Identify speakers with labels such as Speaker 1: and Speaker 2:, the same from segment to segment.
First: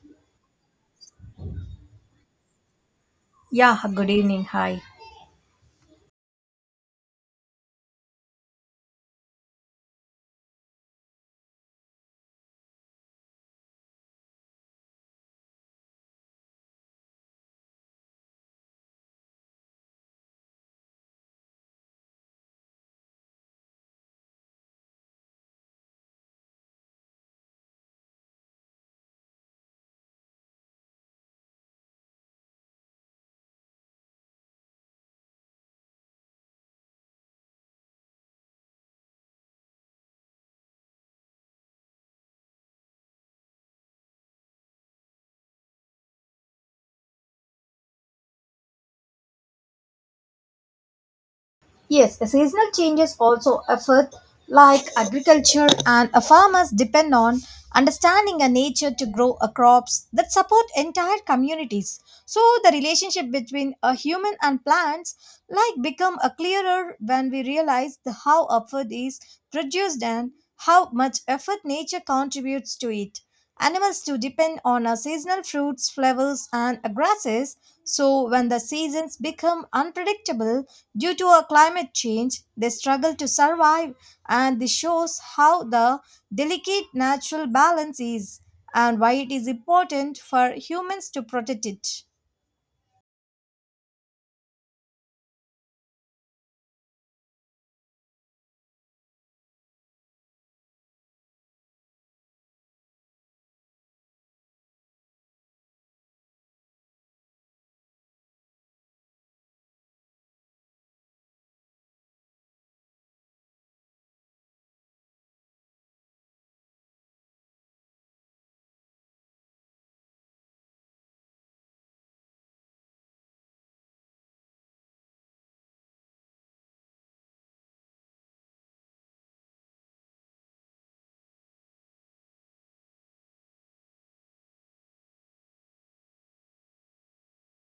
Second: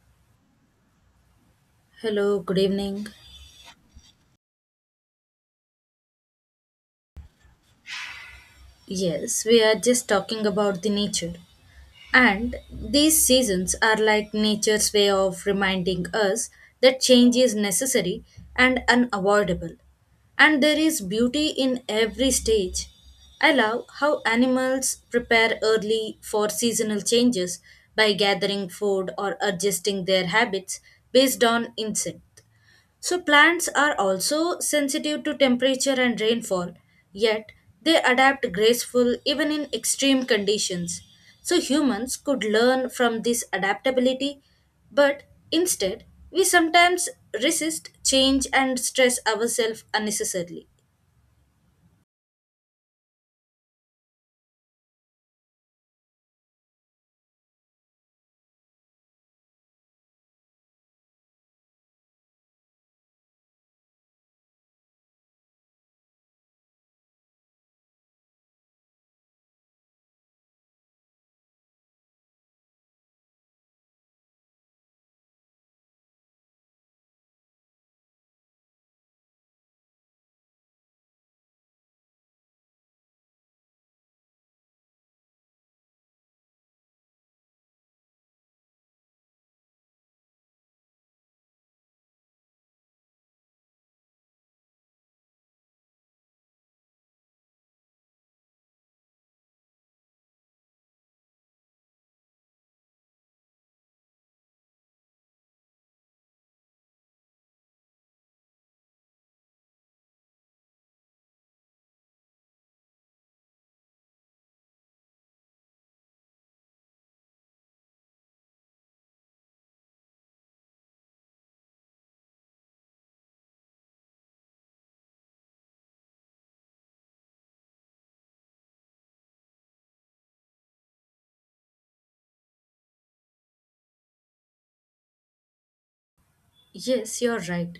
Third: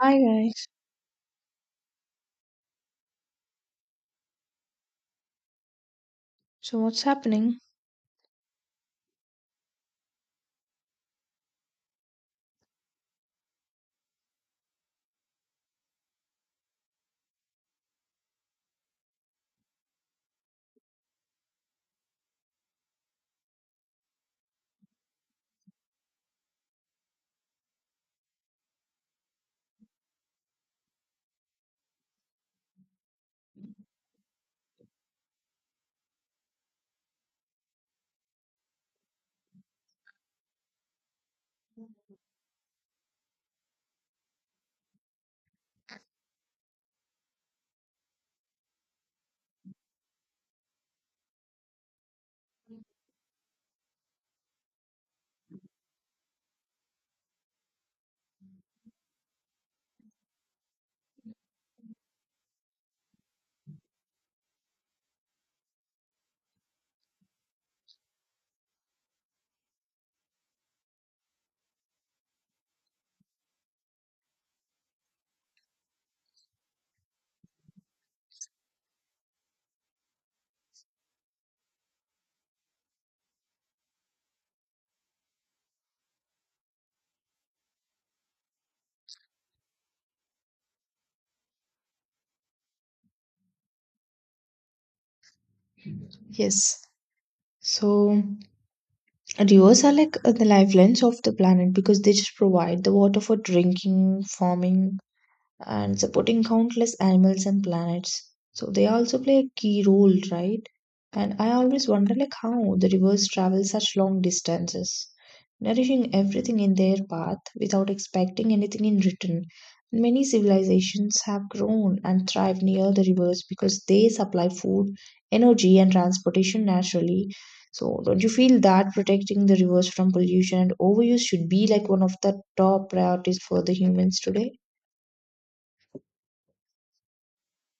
Speaker 1: Hi guys.
Speaker 2: Hello, good evening.
Speaker 3: Yeah, good evening. Hi.
Speaker 1: So what's happening?
Speaker 2: Yes, we are just talking about the nature. And these seasons are like nature's way of reminding us that change is necessary and unavoidable. And there is beauty in every stage. I love how animals prepare early for seasonal changes by gathering food or adjusting their habits based on instinct. So, plants are also sensitive to temperature and rainfall, yet, they adapt graceful even in extreme conditions. So, humans could learn from this adaptability, but instead, we sometimes resist change and stress ourselves unnecessarily.
Speaker 3: Yes, the seasonal changes also affect like agriculture and farmers depend on understanding a nature to grow a crops that support entire communities. So the relationship between a human and plants like become a clearer when we realize the how effort is produced and how much effort nature contributes to it. Animals to depend on a seasonal fruits, flowers and grasses. So when the seasons become unpredictable, due to a climate change, they struggle to survive, and this shows how the delicate natural balance is and why it is important for humans to protect it.
Speaker 1: Yes. So rivers are like the lifelines of the planet because they just provide the water for drinking, farming, and supporting countless animals and planets. So they also play a key role, right? And I always wonder like how the rivers travel such long distances, nourishing everything in their path without expecting anything in return. Many civilizations have grown and thrived near the rivers because they supply food, energy, and transportation naturally. So, don't you feel that protecting the rivers from pollution and overuse should be like one of the top priorities for the humans today?
Speaker 2: Yes, you're right.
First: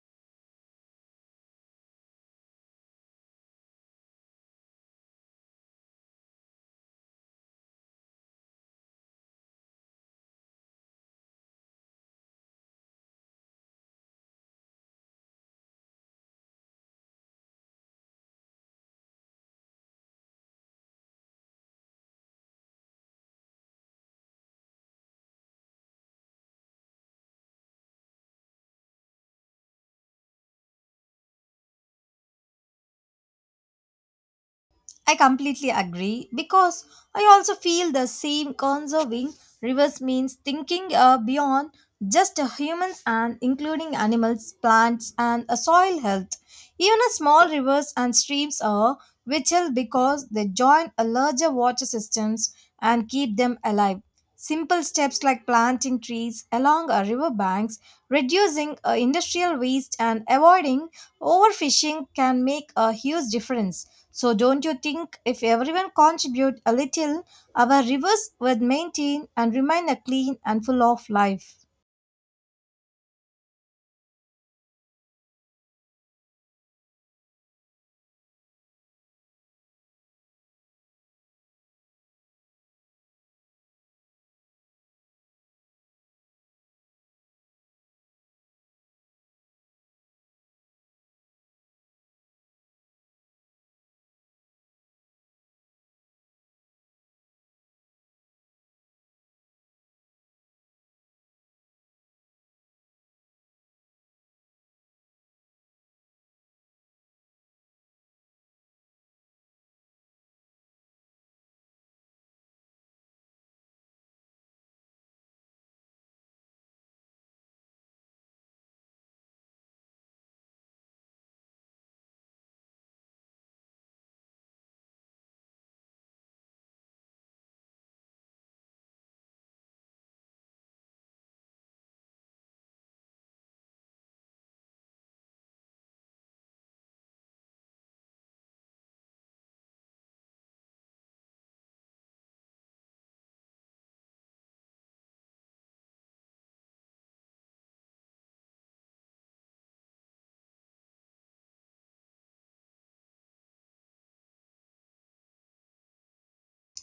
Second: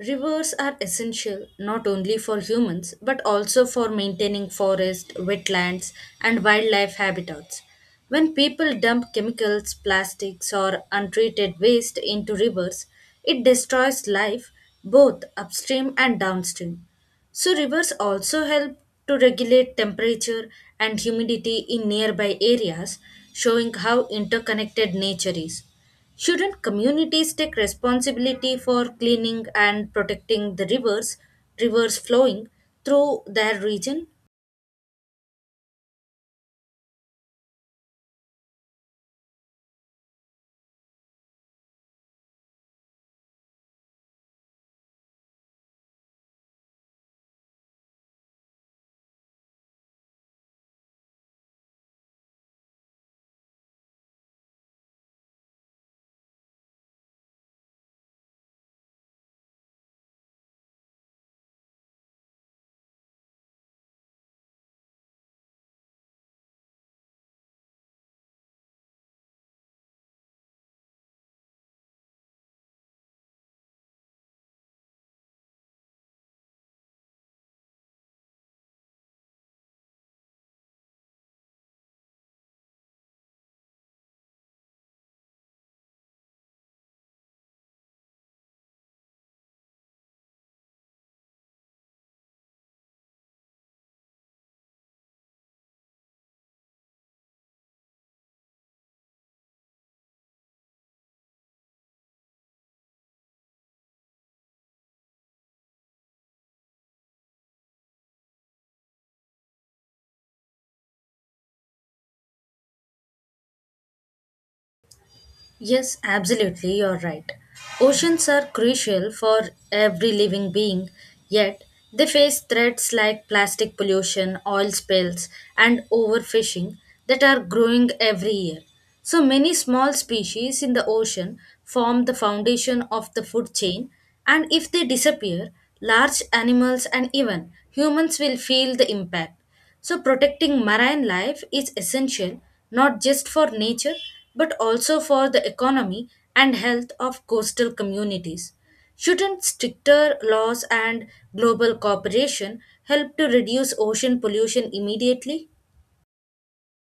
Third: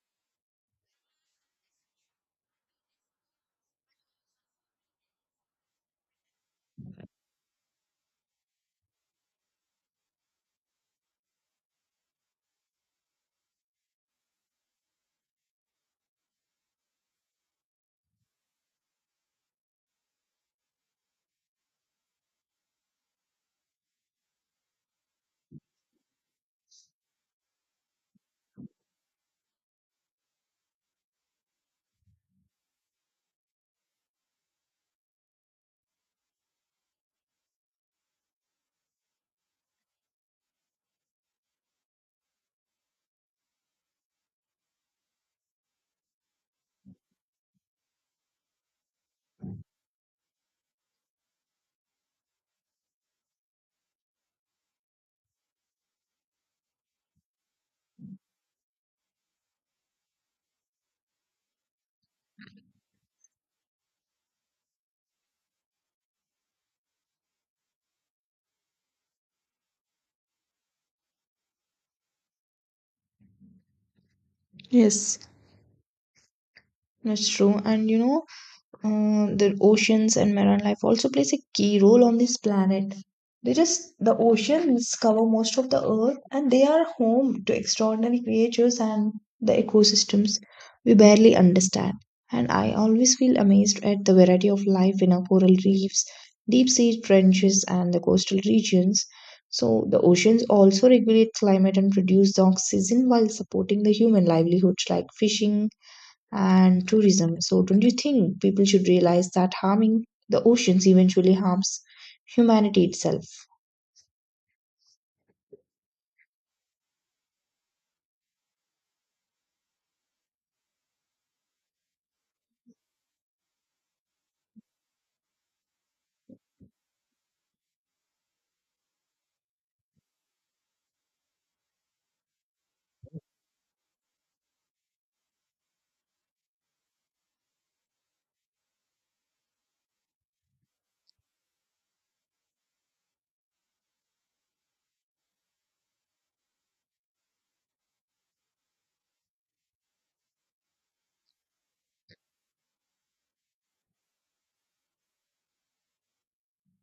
Speaker 2: Rivers are essential not only for humans but also for maintaining forests, wetlands, and wildlife habitats. When people dump chemicals, plastics, or untreated waste into rivers, it destroys life both upstream and downstream. So, rivers also help to regulate temperature and humidity in nearby areas, showing how interconnected nature is. Shouldn't communities take responsibility for cleaning and protecting the rivers flowing through their region?
Speaker 3: I completely agree because I also feel the same conserving rivers means thinking beyond just humans and including animals, plants, and soil health. Even a small rivers and streams are vital because they join a larger water systems and keep them alive. Simple steps like planting trees along our river banks, reducing industrial waste, and avoiding overfishing can make a huge difference, so don't you think if everyone contribute a little, our rivers would maintain and remain a clean and full of life?
Speaker 1: Yes, that's true. And you know, the oceans and marine life also plays a key role on this planet. They just, the oceans cover most of the earth and they are home to extraordinary creatures and the ecosystems we barely understand. And I always feel amazed at the variety of life in our coral reefs, deep sea trenches, and the coastal regions. So, the oceans also regulate climate and produce the oxygen while supporting the human livelihoods like fishing and tourism. So, don't you think people should realize that harming the oceans eventually harms humanity itself?
Speaker 2: Yes, absolutely, you're right. Oceans are crucial for every living being, yet, they face threats like plastic pollution, oil spills, and overfishing that are growing every year. So, many small species in the ocean form the foundation of the food chain, and if they disappear, large animals and even humans will feel the impact. So, protecting marine life is essential not just for nature but also for the economy and health of coastal communities. Shouldn't stricter laws and global cooperation help to reduce ocean pollution immediately?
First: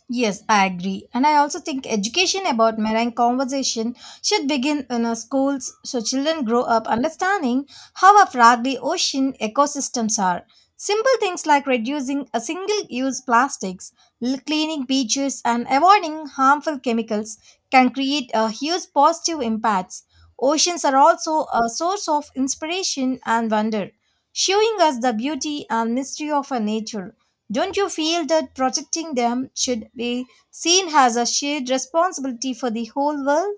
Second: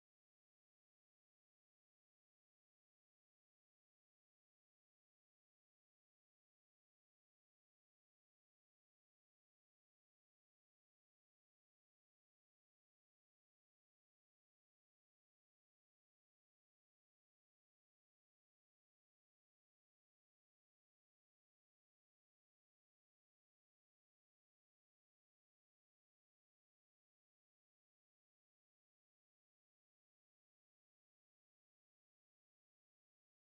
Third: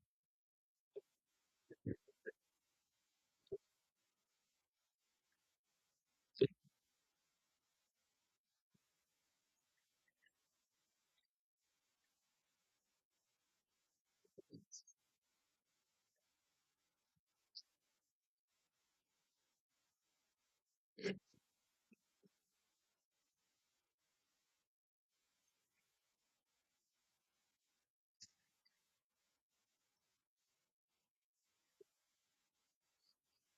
Speaker 3: Yes, I agree. And I also think education about marine conservation should begin in our schools so children grow up understanding how our fragile ocean ecosystems are. Simple things like reducing a single use plastics, cleaning beaches, and avoiding harmful chemicals can create a huge positive impacts. Oceans are also a source of inspiration and wonder, showing us the beauty and mystery of our nature. Don't you feel that protecting them should be seen as a shared responsibility for the whole world?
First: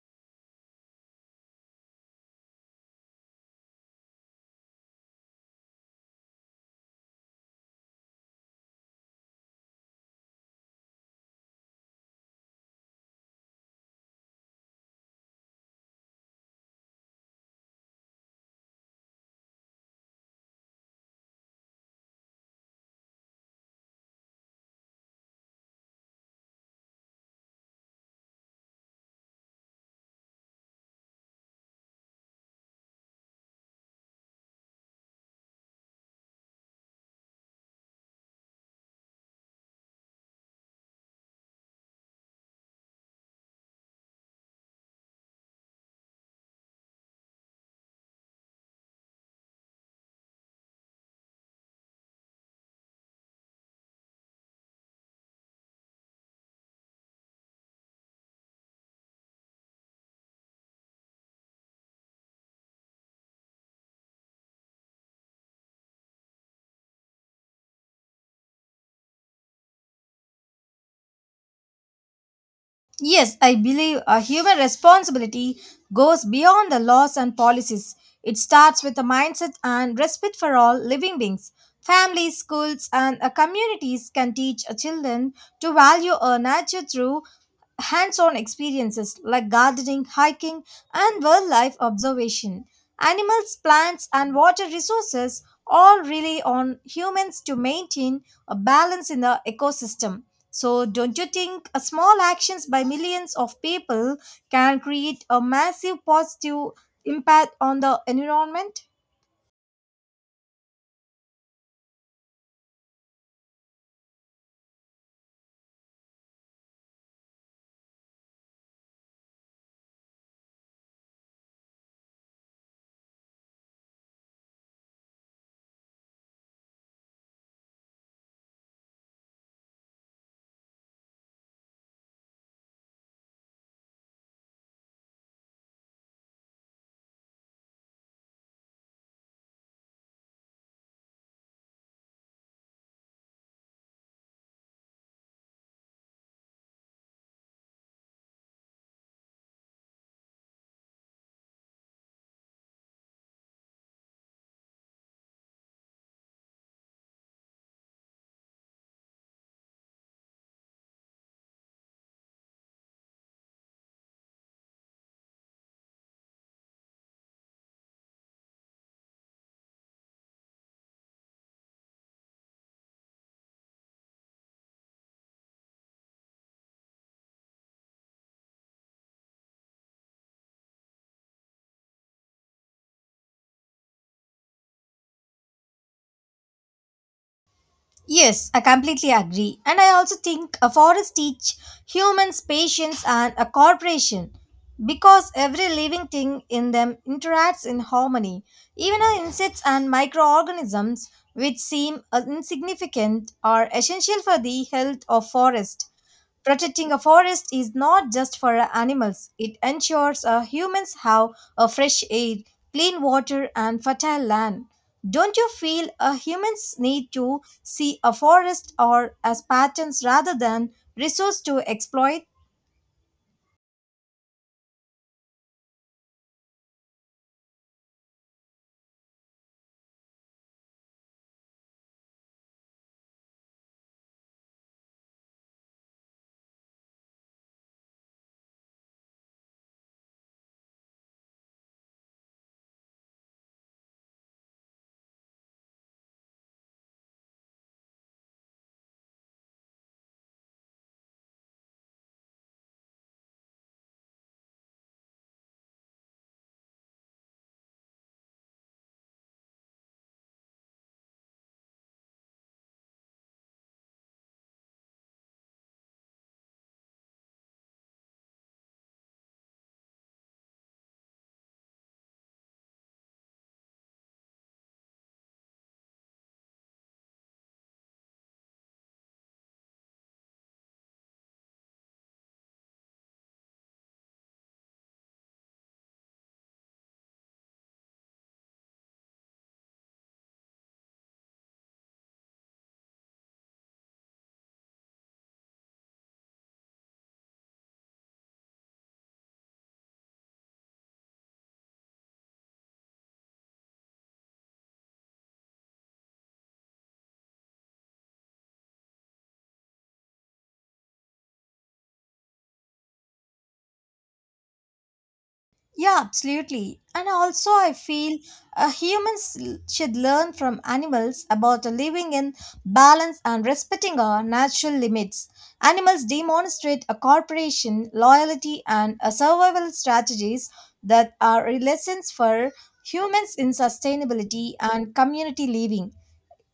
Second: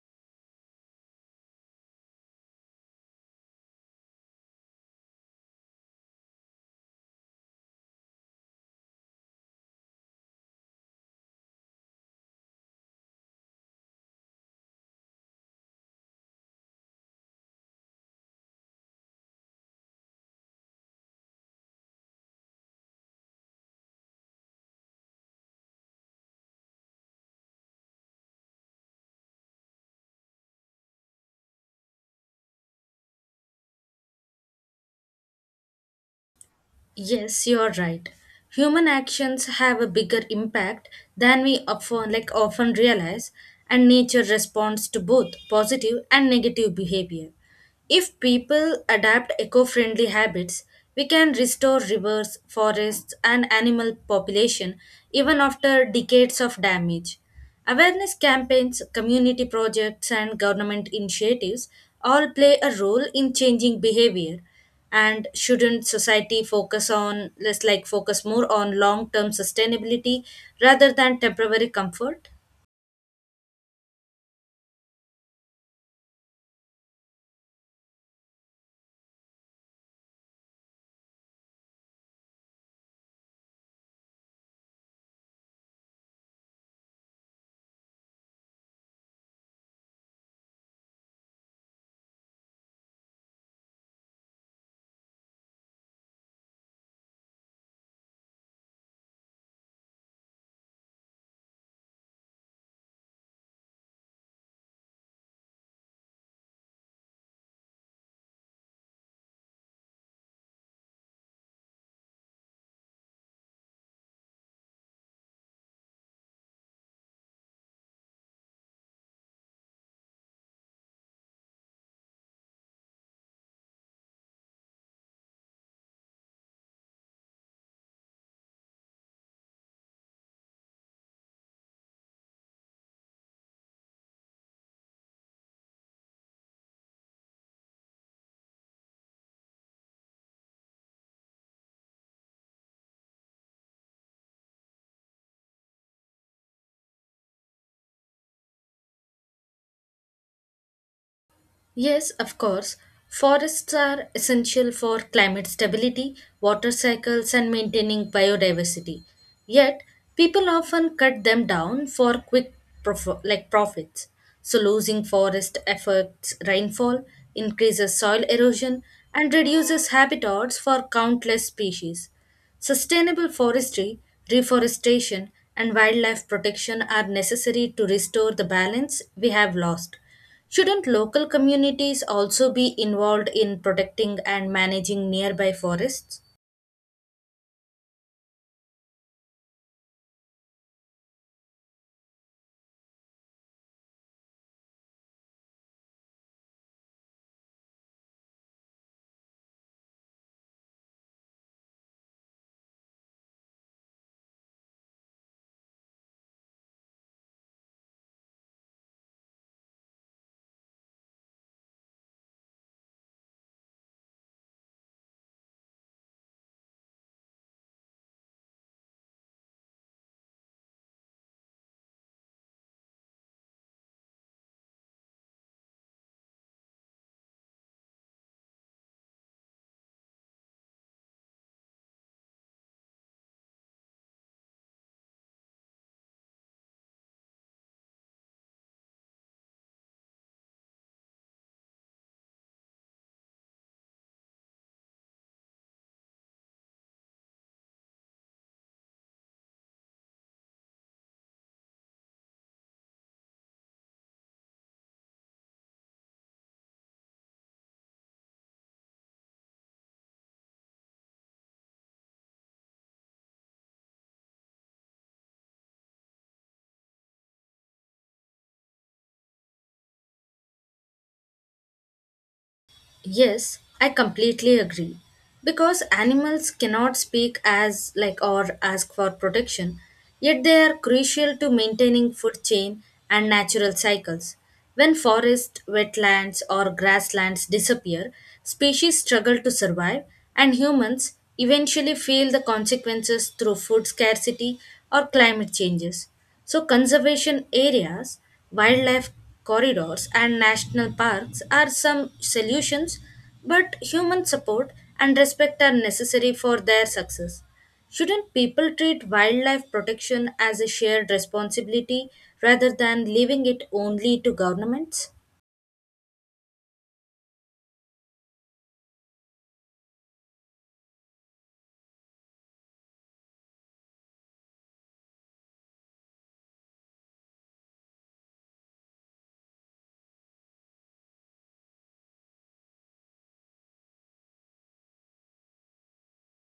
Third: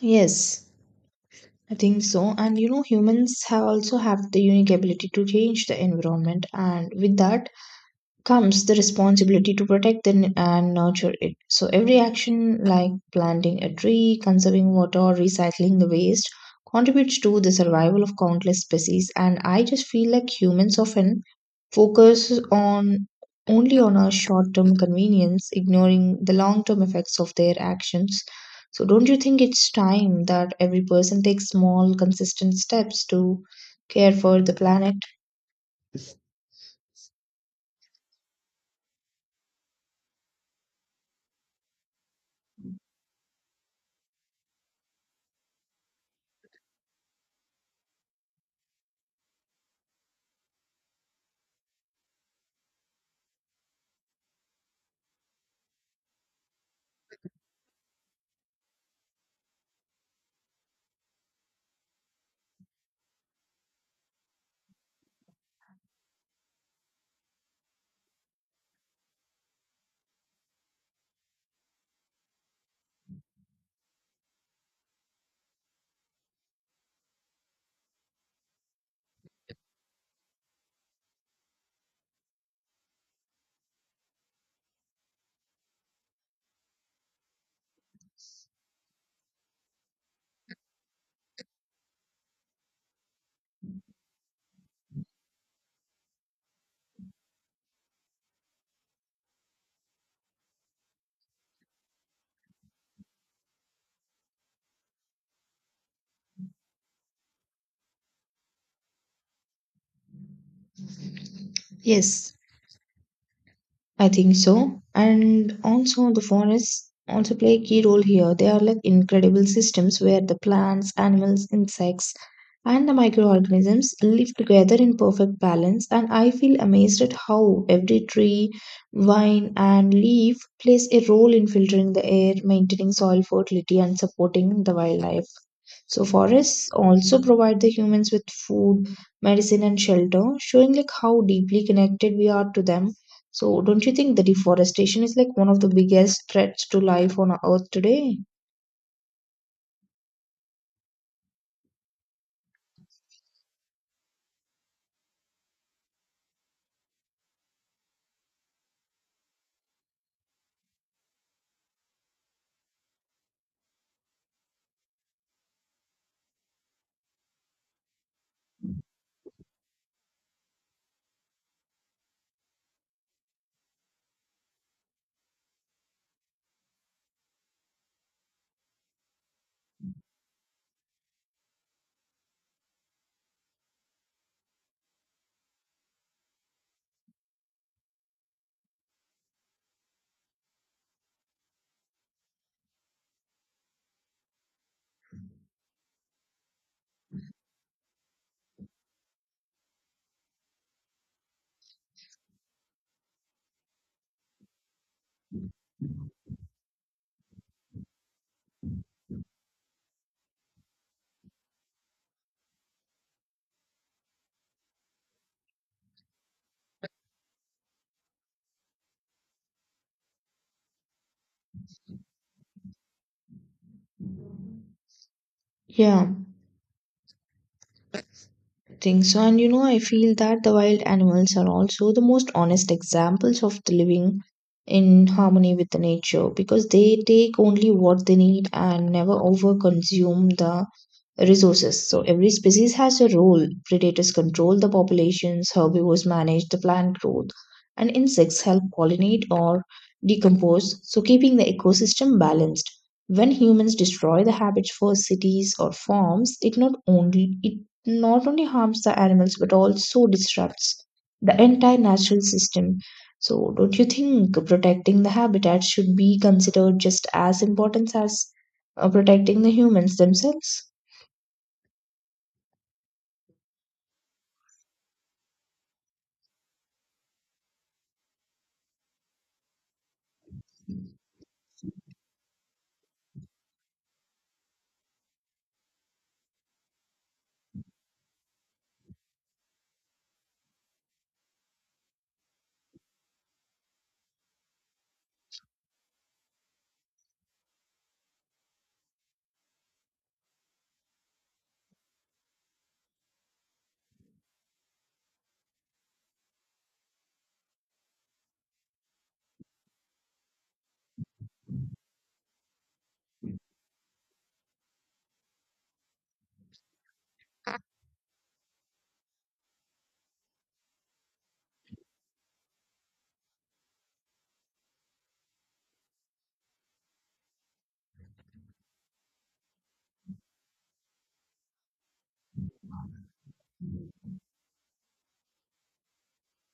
Speaker 1: Yes, I think so. And you know, humans have also have the unique ability to change the environment, and with that, comes the responsibility to protect the and nurture it. So every action like planting a tree, conserving water, or recycling the waste contributes to the survival of countless species, and I just feel like humans often focus on only on our short-term convenience, ignoring the long-term effects of their actions. So don't you think it's time that every person takes small consistent steps to care for the planet?
Speaker 2: Yes, you're right. Human actions have a bigger impact than we often realize, and nature responds to both positive and negative behavior. If people adapt eco-friendly habits, we can restore rivers, forests, and animal population even after decades of damage. Awareness campaigns, community projects, and government initiatives all play a role in changing behavior. And shouldn't society focus more on long term sustainability rather than temporary comfort?
Speaker 3: Yes, I believe a human responsibility goes beyond the laws and policies. It starts with a mindset and respect for all living beings. Families, schools, and communities can teach children to value our nature through hands on experiences like gardening, hiking, and wildlife observation. Animals, plants, and water resources all rely on humans to maintain a balance in the ecosystem. So, don't you think a small actions by millions of people can create a massive positive impact on the environment?
Speaker 1: Yes, I think so. And also, the forests also play a key role here. They are like incredible systems where the plants, animals, insects, and the microorganisms live together in perfect balance. And I feel amazed at how every tree, vine, and leaf plays a role in filtering the air, maintaining soil fertility, and supporting the wildlife. So forests also provide the humans with food, medicine, and shelter, showing like how deeply connected we are to them. So, don't you think the deforestation is like one of the biggest threats to life on earth today?
Speaker 2: Yes, of course. Forests are essential for climate stability, water cycles, and maintaining biodiversity. Yet, people often cut them down for quick profits. So, losing forest affects rainfall, increases soil erosion, and reduces habitats for countless species. Sustainable forestry, reforestation, and wildlife protection are necessary to restore the balance we have lost. Shouldn't local communities also be involved in protecting and managing nearby forests?
Speaker 3: Yes, I completely agree. And I also think a forest teach humans patience and a cooperation because every living thing in them interacts in harmony. Even our insects and microorganisms which seem insignificant are essential for the health of forest. Protecting a forest is not just for animals, it ensures humans have a fresh air, clean water, and fertile land. Don't you feel humans need to see a forest or as patterns rather than resource to exploit?
Speaker 1: Yeah, I think so. And you know, I feel that the wild animals are also the most honest examples of the living in harmony with the nature because they take only what they need and never overconsume the resources. So every species has a role. Predators control the populations, herbivores manage the plant growth, and insects help pollinate or decompose, so keeping the ecosystem balanced. When humans destroy the habitats for cities or farms, it not only harms the animals but also disrupts the entire natural system. So don't you think protecting the habitat should be considered just as important as protecting the humans themselves?
Speaker 2: Yes, I completely agree. Because animals cannot speak as like or ask for protection, yet they are crucial to maintaining food chain and natural cycles. When forests, wetlands or grasslands disappear, species struggle to survive and humans eventually feel the consequences through food scarcity or climate changes. So, conservation areas, wildlife corridors, and national parks are some solutions, but human support and respect are necessary for their success. Shouldn't people treat wildlife protection as a shared responsibility rather than leaving it only to governments?
Speaker 3: Yeah, absolutely. And also, I feel humans should learn from animals about living in balance and respecting our natural limits. Animals demonstrate a cooperation, loyalty, and a survival strategies that are lessons for humans in sustainability and community living.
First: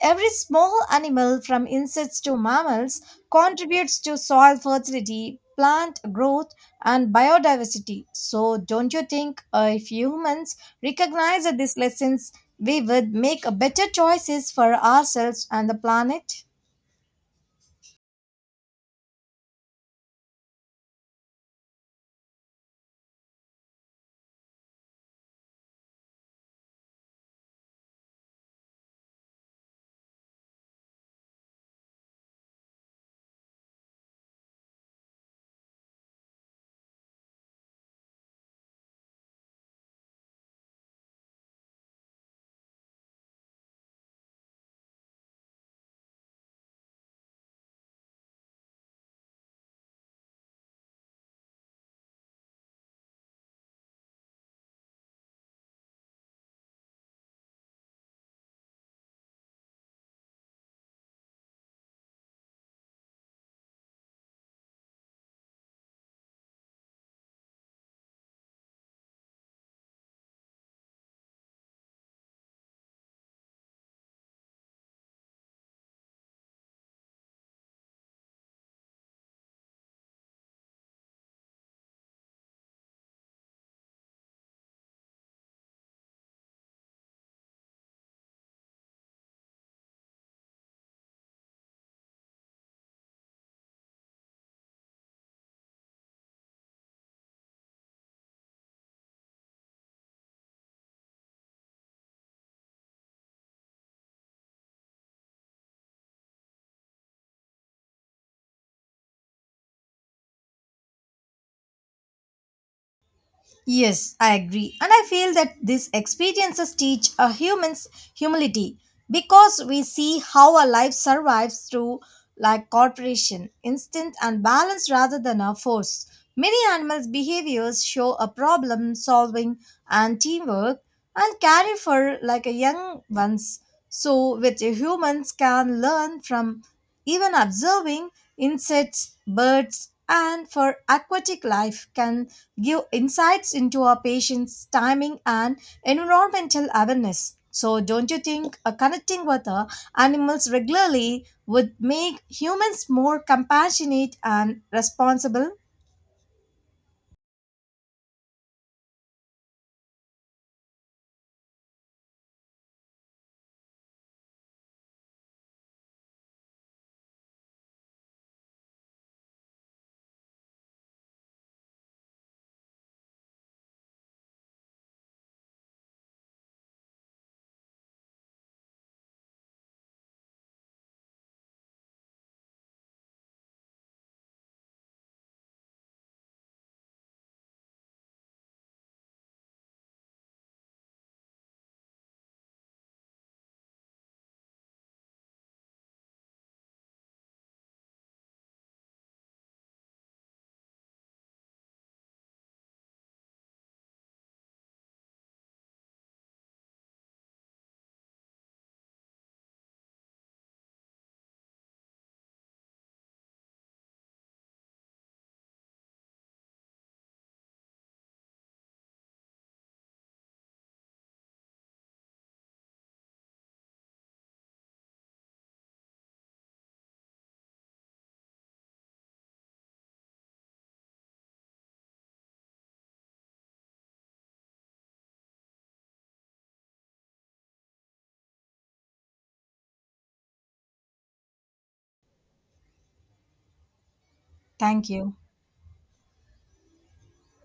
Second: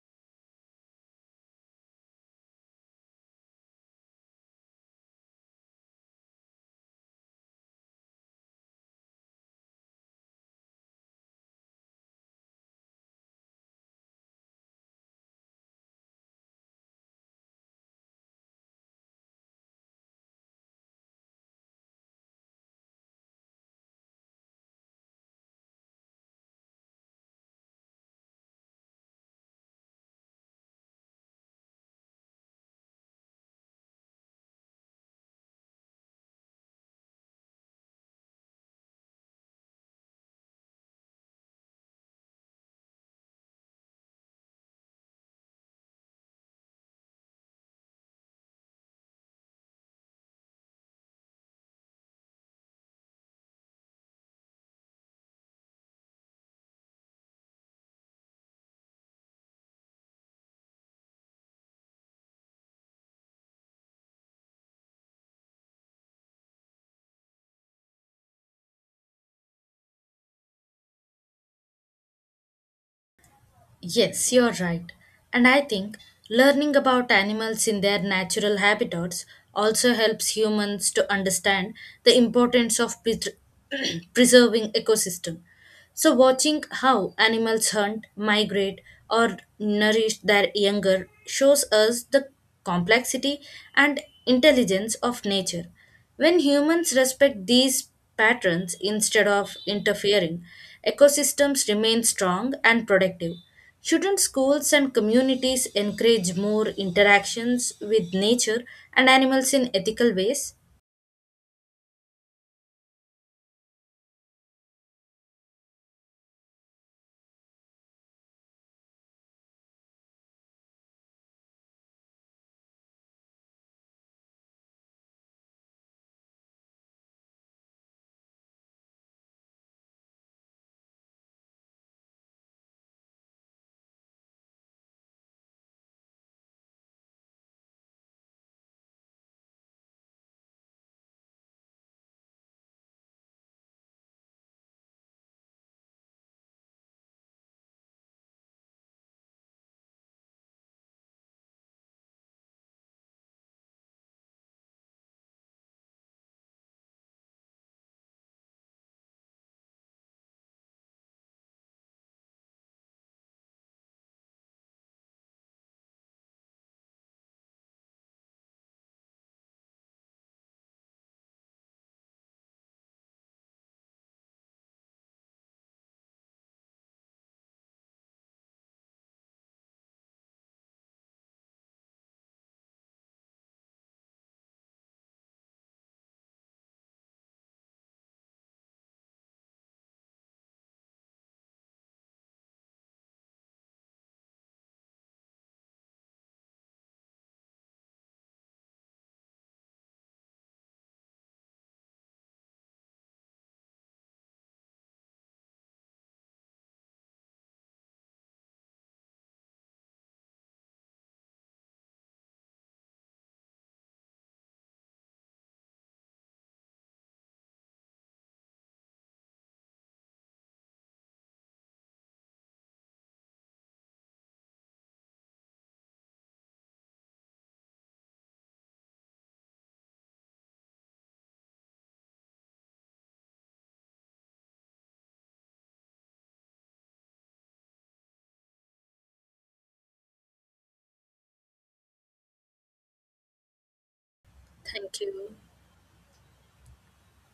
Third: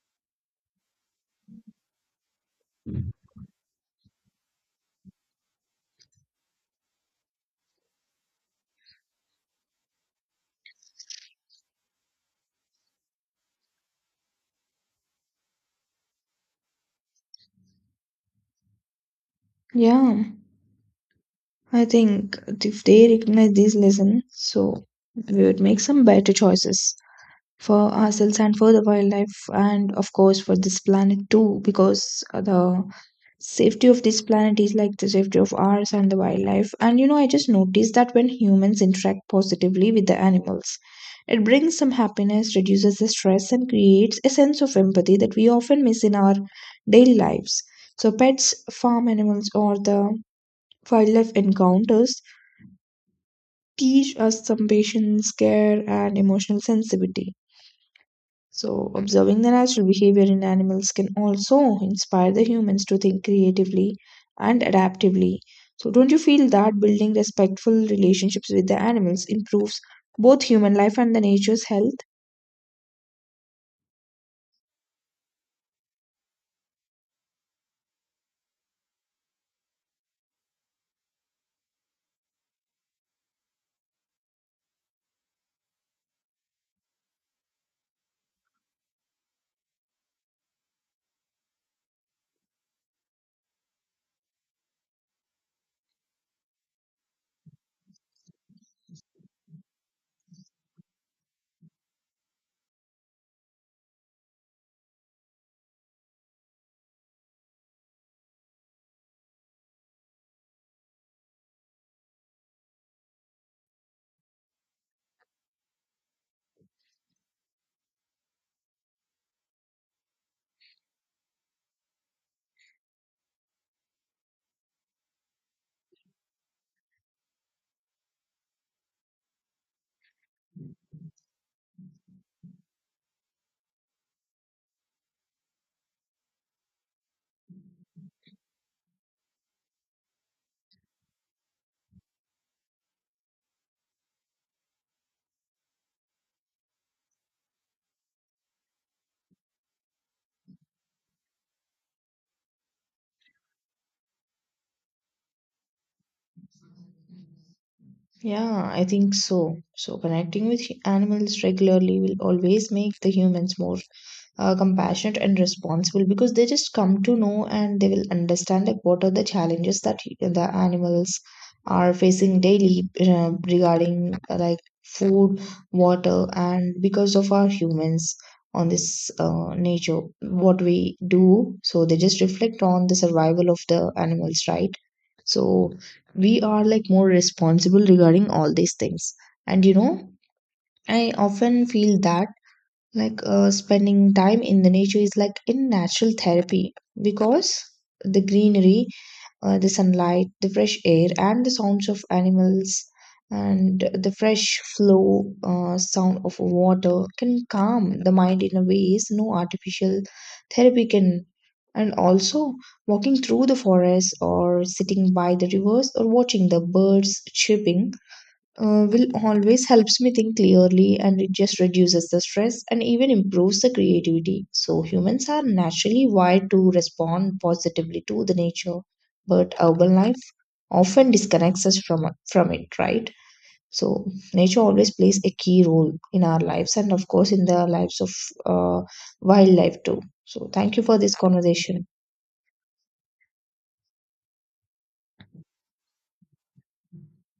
Speaker 3: Every small animal, from insects to mammals, contributes to soil fertility, plant growth, and biodiversity. So, don't you think if humans recognize these lessons, we would make better choices for ourselves and the planet?
Speaker 1: Yeah, I think if they recognize these lessons, so we would make some better choices for ourselves and for the wildlife, and of course for this planet too, because the safety of this planet is like the safety of ours and the wildlife. And you know, I just noticed that when humans interact positively with the animals, it brings some happiness, reduces the stress, and creates a sense of empathy that we often miss in our daily lives. So, pets, farm animals, or the wildlife encounters teach us some patience, care, and emotional sensitivity. So, observing the natural behavior in animals can also inspire the humans to think creatively and adaptively. So, don't you feel that building respectful relationships with the animals improves both human life and the nature's health?
Speaker 2: Yes, you're right. And I think learning about animals in their natural habitats also helps humans to understand the importance of preserving ecosystem. So watching how animals hunt, migrate or nourish their younger shows us the complexity and intelligence of nature. When humans respect these patterns instead of interfering, ecosystems remain strong and productive. Shouldn't schools and communities encourage more interactions with nature and animals in ethical ways?
Speaker 3: Yes, I agree. And I feel that these experiences teach a human's humility because we see how a life survives through like cooperation, instinct and balance rather than a force. Many animals' behaviors show a problem solving and teamwork and carry for like a young ones. So which humans can learn from even observing insects, birds and for aquatic life can give insights into our patients' timing and environmental awareness. So, don't you think connecting with animals regularly would make humans more compassionate and responsible?
Speaker 1: Yeah, I think so. So connecting with animals regularly will always make the humans more compassionate and responsible because they just come to know and they will understand like what are the challenges that the animals are facing daily regarding like food, water, and because of our humans on this nature, what we do. So they just reflect on the survival of the animals, right? So we are like more responsible regarding all these things. And you know, I often feel that like spending time in the nature is like in natural therapy because the greenery, the sunlight, the fresh air, and the sounds of animals, and the fresh flow sound of water can calm the mind in a ways no artificial therapy can. And also, walking through the forest, or sitting by the rivers, or watching the birds chirping will always helps me think clearly, and it just reduces the stress and even improves the creativity. So humans are naturally wired to respond positively to the nature, but urban life often disconnects us from it, right? So nature always plays a key role in our lives, and of course in the lives of uh, wildlife too. So thank you for this conversation.
Speaker 3: Thank
Speaker 2: Thank
Speaker 3: you.
Speaker 2: you.